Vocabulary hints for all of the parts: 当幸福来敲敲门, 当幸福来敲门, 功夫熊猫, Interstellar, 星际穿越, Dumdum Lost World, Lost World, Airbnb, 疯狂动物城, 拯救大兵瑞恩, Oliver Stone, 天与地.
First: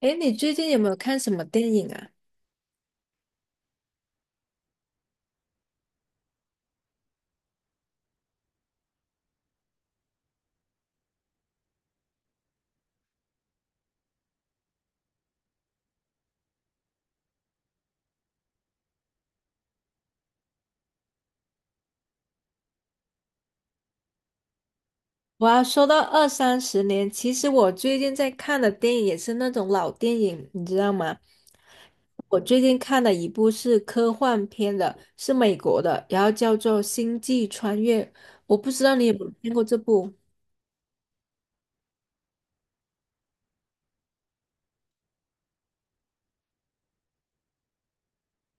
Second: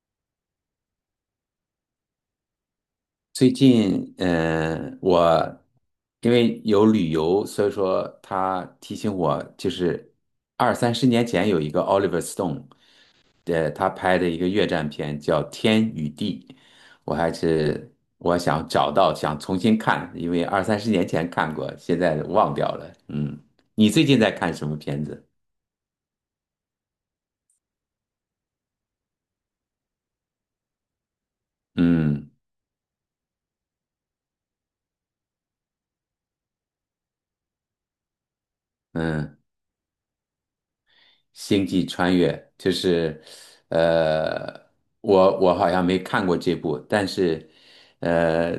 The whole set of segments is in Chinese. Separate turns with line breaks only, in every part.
诶，你最近有没有看什么电影啊？
最近，因为有旅游，所以说他提醒我，就是二三十年前有一个 Oliver Stone，他拍的一个越战片叫《天与地》，我还是我想找到，想重新看，因为二三十年前看过，现在忘掉了。嗯，你最近在看什么片子？
我要说到二三十年，其实我最近在看的电影也是那种老电影，你知道吗？
嗯
我最近看的一部是科幻片的，是美国的，然后叫做《星际穿越》，我不知道你有没有
嗯。
看过这部。
星际穿越，就是，呃，我好像没看过这部，但是，呃，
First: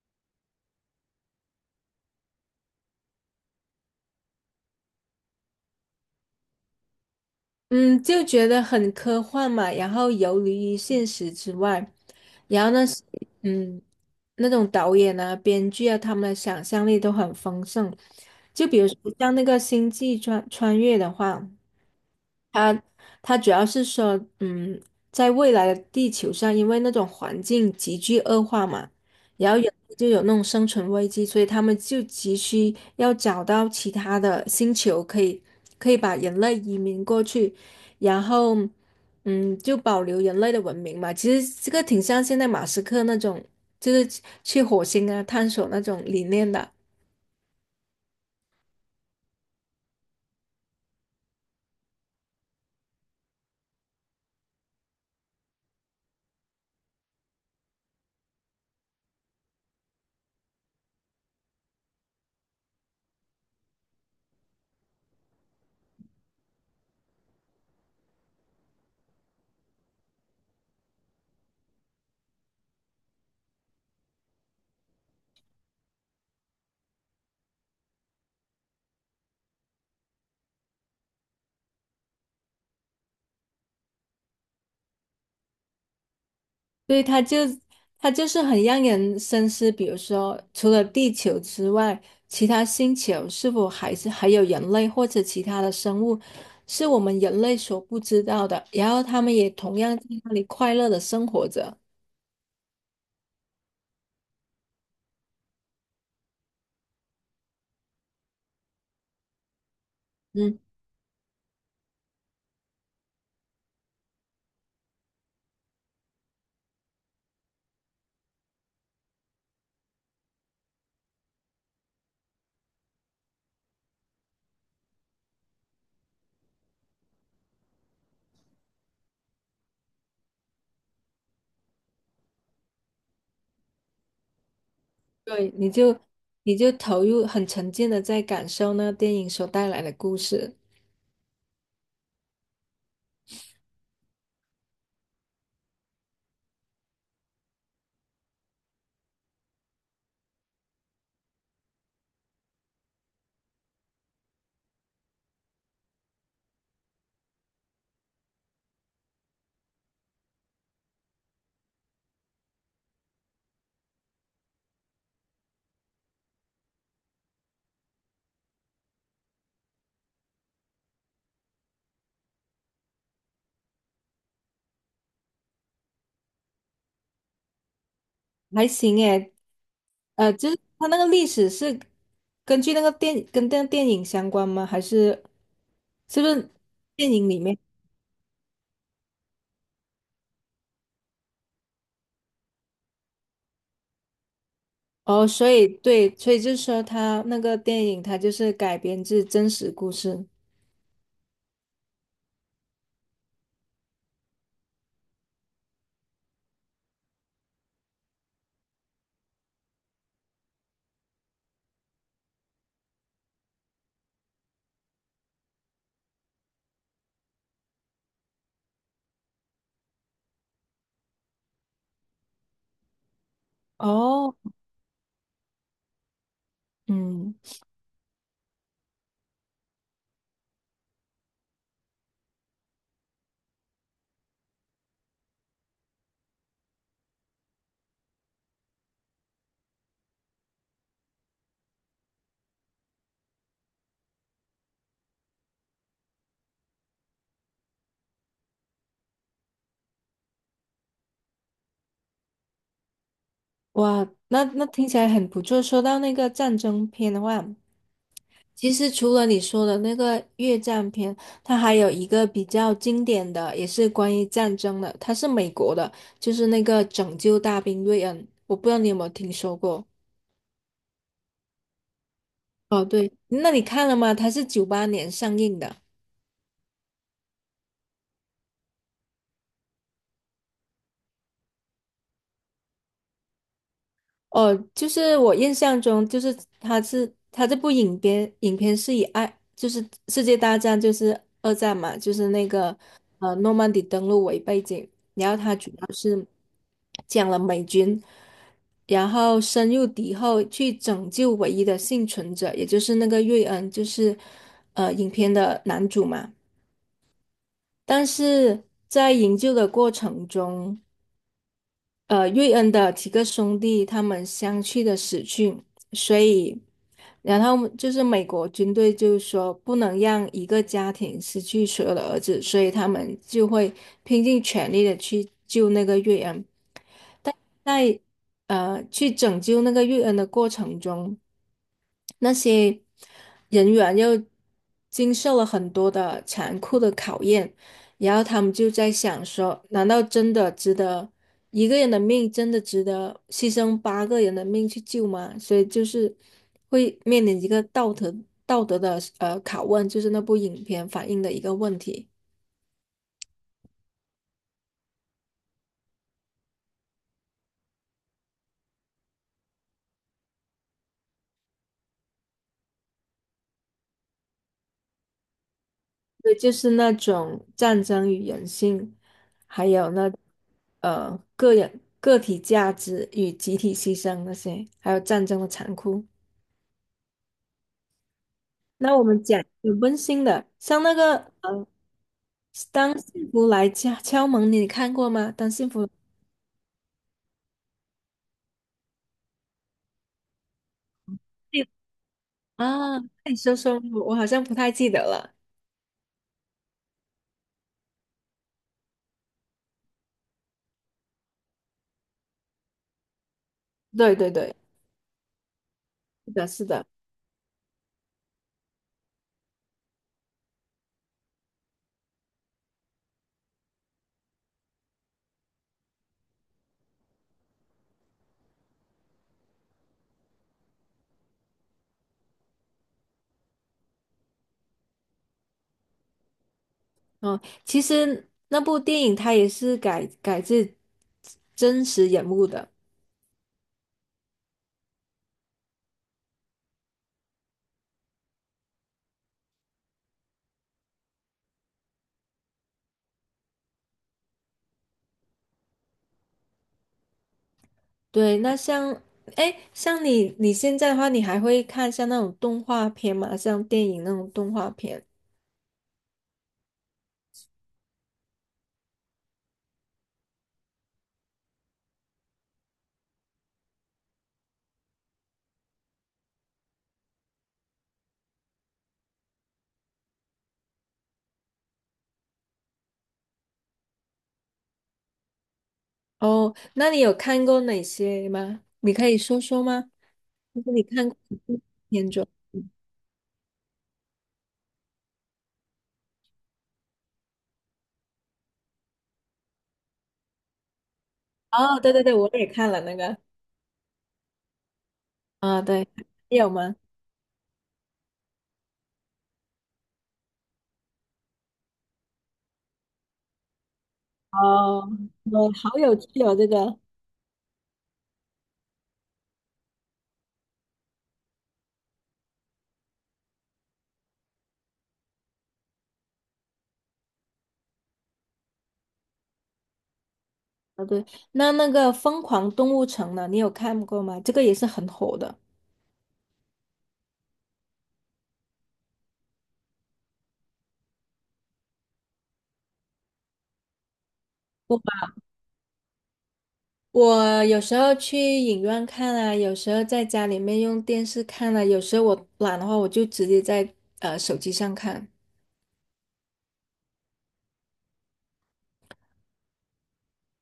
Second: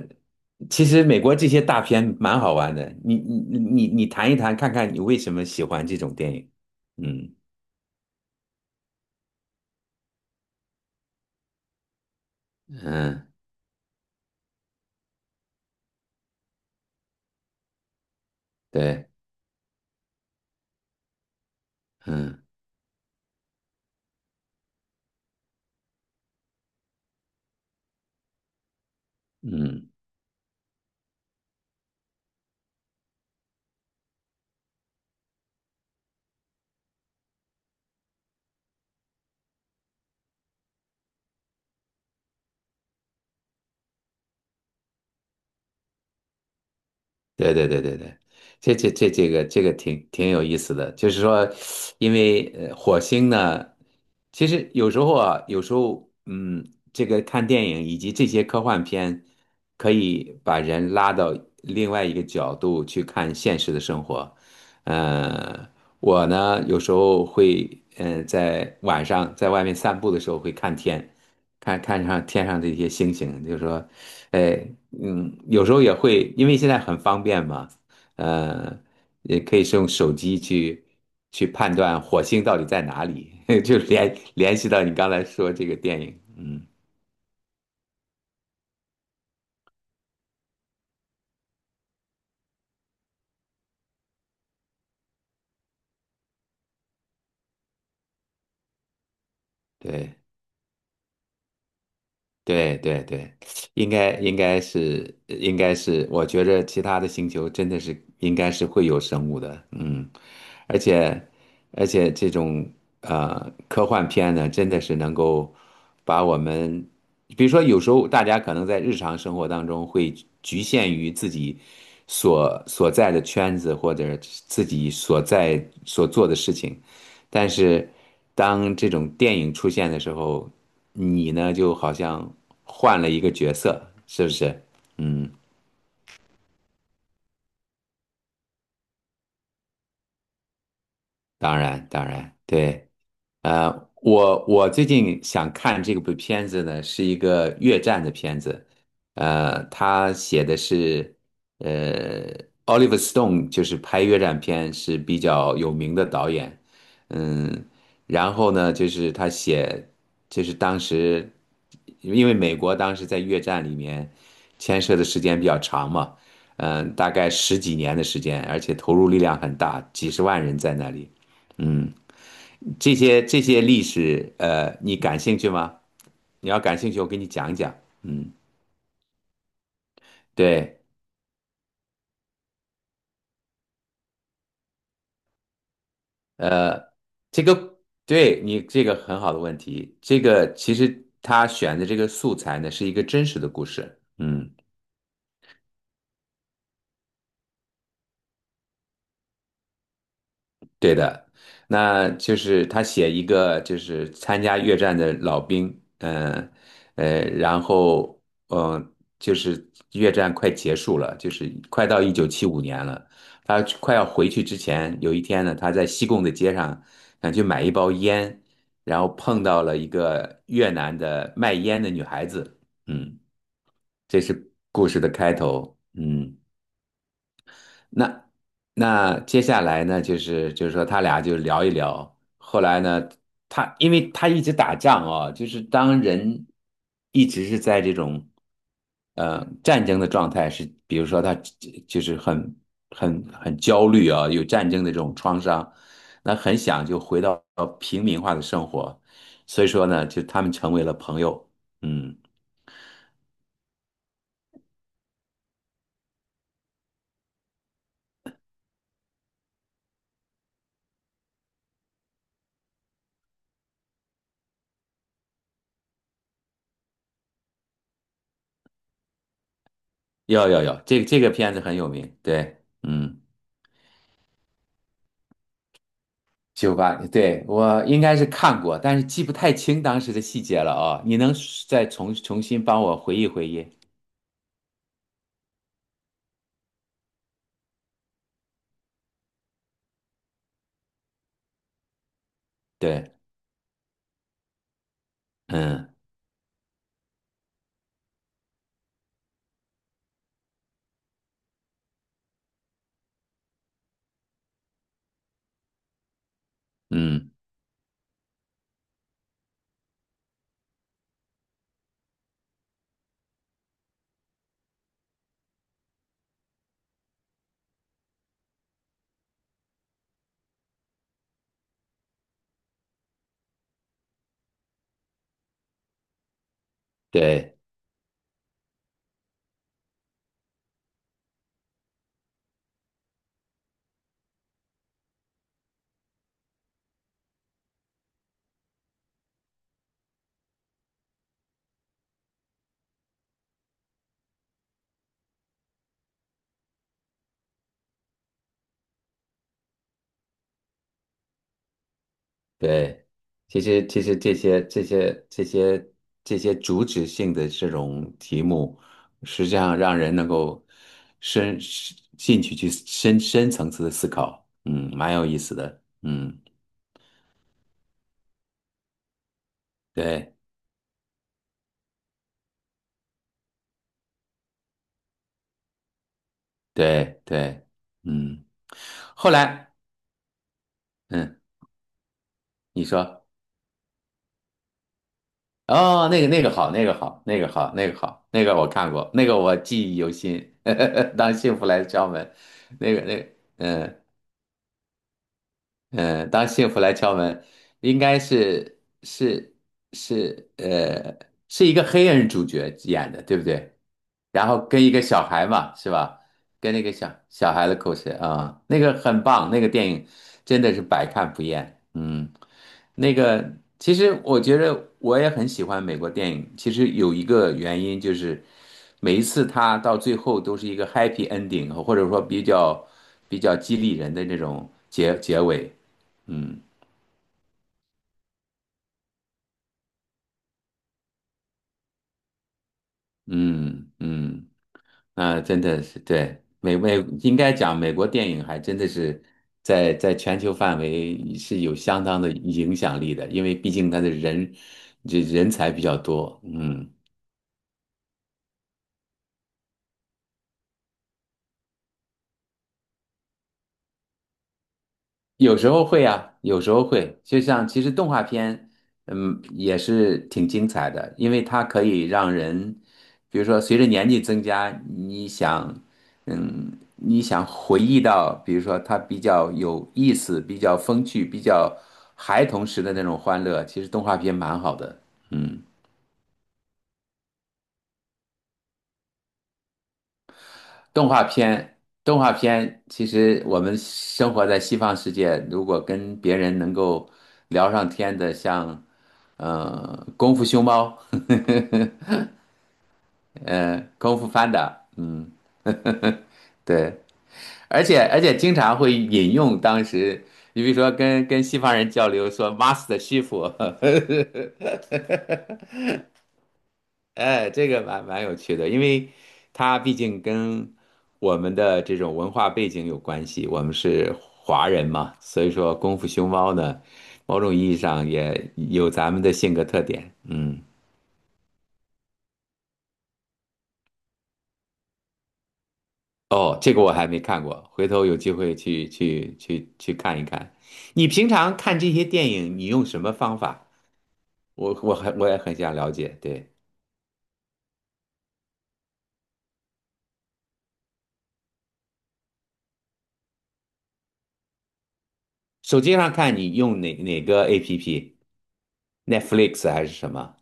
其实美国这些大片蛮好玩的，你谈一谈，看看你为什么喜欢这种电影。嗯
嗯，就觉得很科幻嘛，然后游离于现实之外，然后那些
嗯，
嗯，那种导演啊、编剧啊，他们的想象力都很丰盛。就比如说
对，
像那个《星际穿越》的话。
嗯
它主要是说，在未来的地球上，因为那种环境急剧恶化嘛，然后有
嗯。
就有那种生存危机，所以他们就急需要找到其他的星球，可以把人类移民过去，然后，就保留人类的文明嘛。其实这个挺像现在马斯克那种，就是去火星啊探索那种理念的。
对对对对对，这个挺有意思的，就是说，因为火星呢，其实有时候啊，有时候这个看电影以及这些科幻片，可以把人拉到另外一个角度去看现实的生活。呃，我呢有时候会在晚上在外面散步的时候会看天，看看上天上这些星星，就是说哎，有时候也会，因为现在很方便嘛，呃，也可以是用手机去判断火星到底在哪里。就联系到你刚才说这个电影。嗯。
对，以它就它就是很让人深思，比如说，除了地球之外，其他星球是否还有人类或者其他的生物，是我们人类所不知道的，然后他们也同样在
对，
那里快乐的生活着。
对对对，应该是，我觉着其他的星球真的是应该是会有生物的。嗯。
嗯，
而且而且这种科幻片呢，真的是能够把我们，比如说有时候大家可能在日常生活当中会局限于自己所在的圈子或者自己所做的事情，但是当这种电影出现的时候，你呢就好像换了一个角色，是不是？嗯。
对，你就投入很沉浸的在感受那个电影所带来的故事。
当然，当然，对。我最近想看这部片子呢，是一个越战的片子，呃，他写的是，呃，Oliver Stone 就是拍越战片是比较有名的导演。嗯。然后呢，就是他写，就是当时，因为美国当时在越战里面牵涉的时间比较长嘛，大概十几年的时间，而且投入力量很大，几十万人在那里。嗯。这些历史，你感兴趣吗？你要感兴趣，我给你讲一讲。嗯，
还行诶，就是
对，
它那个历史是根据那个电跟电电影相关吗？还是是不是
呃，
电影里
这
面？
个对你这个很好的问题。这个其实他选的这个素材呢，是一个真实的故事。嗯。
哦，所以对，所以就是说它那个电影它就是改编自真实故事。
对的，那就是他写一个就是参加越战的老兵。嗯然后嗯、呃就是越战快结束了，就是快到1975年了，他快要回去之前，有一天呢，他在西贡的街上想去买一包烟，然后碰到了一个越南的卖烟的女孩子。嗯。这
哦，
是故事的开头。嗯。
嗯，
那那接下来呢，就是说他俩就聊一聊。后来呢，他因为他一直打仗啊，就是当人一直是在这种战争的状态，是比如说他就是很焦虑啊，有战争的这种创伤，那很想就回到平民化的生活，所以说呢，就他们成为了朋友。嗯。
哇，那听起来很不错。说到那个战争片的话，其实除了你说的那个越战片，它还有一个比较经典的，也是关于战争的，它是美国的，就是那个《拯救大兵瑞恩》，我不知道你有没有听说过？
要要要，这个片子很有名，对。
哦，对，
嗯。
那你看了吗？它是98年上映的。
1998年对，我应该是看过，但是记不太清当时的细节了啊、你能再重新帮我回忆回忆？
哦，就是我印象中，就是他这部影片是以爱，就是世界大战，就是二战嘛，就是那个
对，
诺曼底登陆为背景，然后他主
嗯
要是讲了美军，然后深入敌后去拯救唯一的幸存者，也就是那个瑞恩，就是影片的男主嘛。
嗯，
但是在营救的过程中，瑞恩的几个兄弟他们相继的死去，所以，然后就是美国军队就是说不能让一个家庭失去所有的儿子，所以他们就会拼尽全力的去救那个瑞恩。
对
在去拯救那个玉恩的过程中，那些人员又经受了很多的残酷的考验，然后他们就在想说，难道真的值得一个人的命真的值得牺牲八个人的命去救吗？所以就是会面临一个道德的拷问，就是那部影片反映的一个问题。
对，其实这些主旨性的这种题目，实际上让人能够深深进去去深层次的思考。嗯，蛮有意思的。
对，
嗯，
就是那种战争与人性，还有那
对
个人个体价值与集体牺牲那些，还有战争的残酷。
对对。嗯。
那我们
后
讲有
来，
温馨的，像那个
嗯，
呃，
你
当
说。
幸福来敲门，你看过吗？当幸福
哦，那个那个好，那个好，那个好，那个好，那个我看过，那个我记忆犹新。当幸福
来
来敲门。那
啊，
个那个，
那你说说，
嗯。
我好像不太记得了。
嗯，当幸福来敲门，应该是，是一个黑人主角演的，对不对？
对对
然
对，
后跟一个小孩嘛，是吧？
是的，是
跟那
的。
个小孩的故事啊，那个很棒，那个电影真的是百看不厌。嗯。那个其实我觉得我也很喜欢美国电影，其实有一个原因就是每一次它到最后都是一个 happy ending，或者说比较激励人的那种结尾。嗯。
嗯，其实那部电影它也是改自真实人物的。
嗯嗯那真的是对美美，应该讲美国电影还真的是在全球范围是有相当的影响力的，因为毕竟它的人这人才比较多。嗯。
对，那像，哎，像你现在的话，你还会看像那种动画片吗？像电影那种动画片？
有时候会啊，有时候会，就像其实动画片，也是挺精彩的，因为它可以让人，比如说随着年纪增加，你想，你想回忆到，比如说它比较有意思、比较风趣、比较孩童时的那种欢乐，其实动画片蛮好的。嗯。
哦，那你有看过哪些吗？你可以说说吗？就是你
动
看过
画
哪些
片，
片
动
种？
画片，其实我们生活在西方世界，如果跟别人能够聊上天的，像《功夫熊猫》
哦，对对对，我也看了那个。
《功夫 Panda》。嗯。
啊，对，你有吗？
对，而且经常会引用当时，你比如说跟西方人交流说 “Master 师傅”。
哦，我好有趣哦，这个。
哎，这个蛮有趣的，因为它毕竟跟我们的这种文化背景有关系，我们是华人嘛，所以说功夫熊猫呢，某种意义上也有咱们的性格特点。嗯。
啊，对，那个《疯狂动物城》呢？你有看过吗？这个也是很火的。
哦，这个我还没看过，回头有机会去看一看。你平常看这些电影，你用什么方法？我也很想了解。对。
我有时候去影院看啊，有时候在家里面用电视看啊，有时候我懒的话，我就直接在手机上看。
手机上看你用哪个 APP？Netflix 还是什么？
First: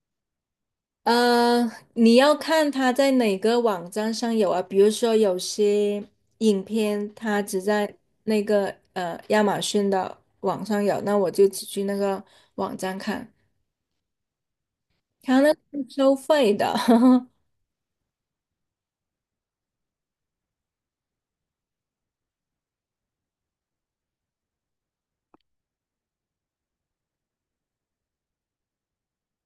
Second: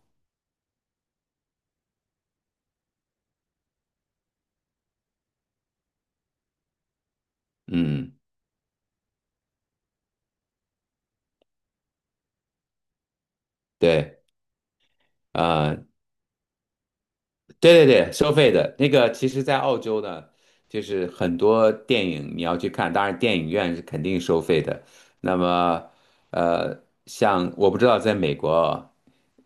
呃，你要看它在哪个网站上有啊？比如说有些影片它只在
嗯，
那个亚马逊的网上有，那我就只去那个网站看。
对。
它那是
啊，
收费的，
对对对，收费的那个，其实，在澳洲呢，就是很多电影你要去看，当然电影院是肯定收费的。那么，呃，像我不知道在美国啊，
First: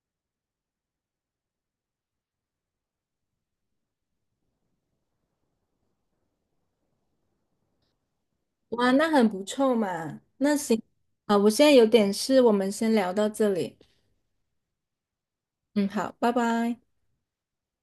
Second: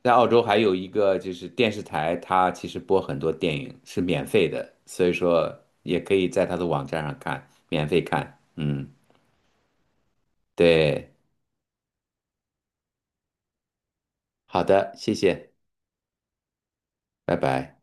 在澳洲还有一个就是电视台，它其实播很多电影是免费的，所以说也可以在它的网站上看，免费看。嗯，
哇，那很不错嘛。那行
对，
啊，我现在有点事，我们先聊到这里。
好的，谢谢，
嗯，好，拜拜。
拜拜。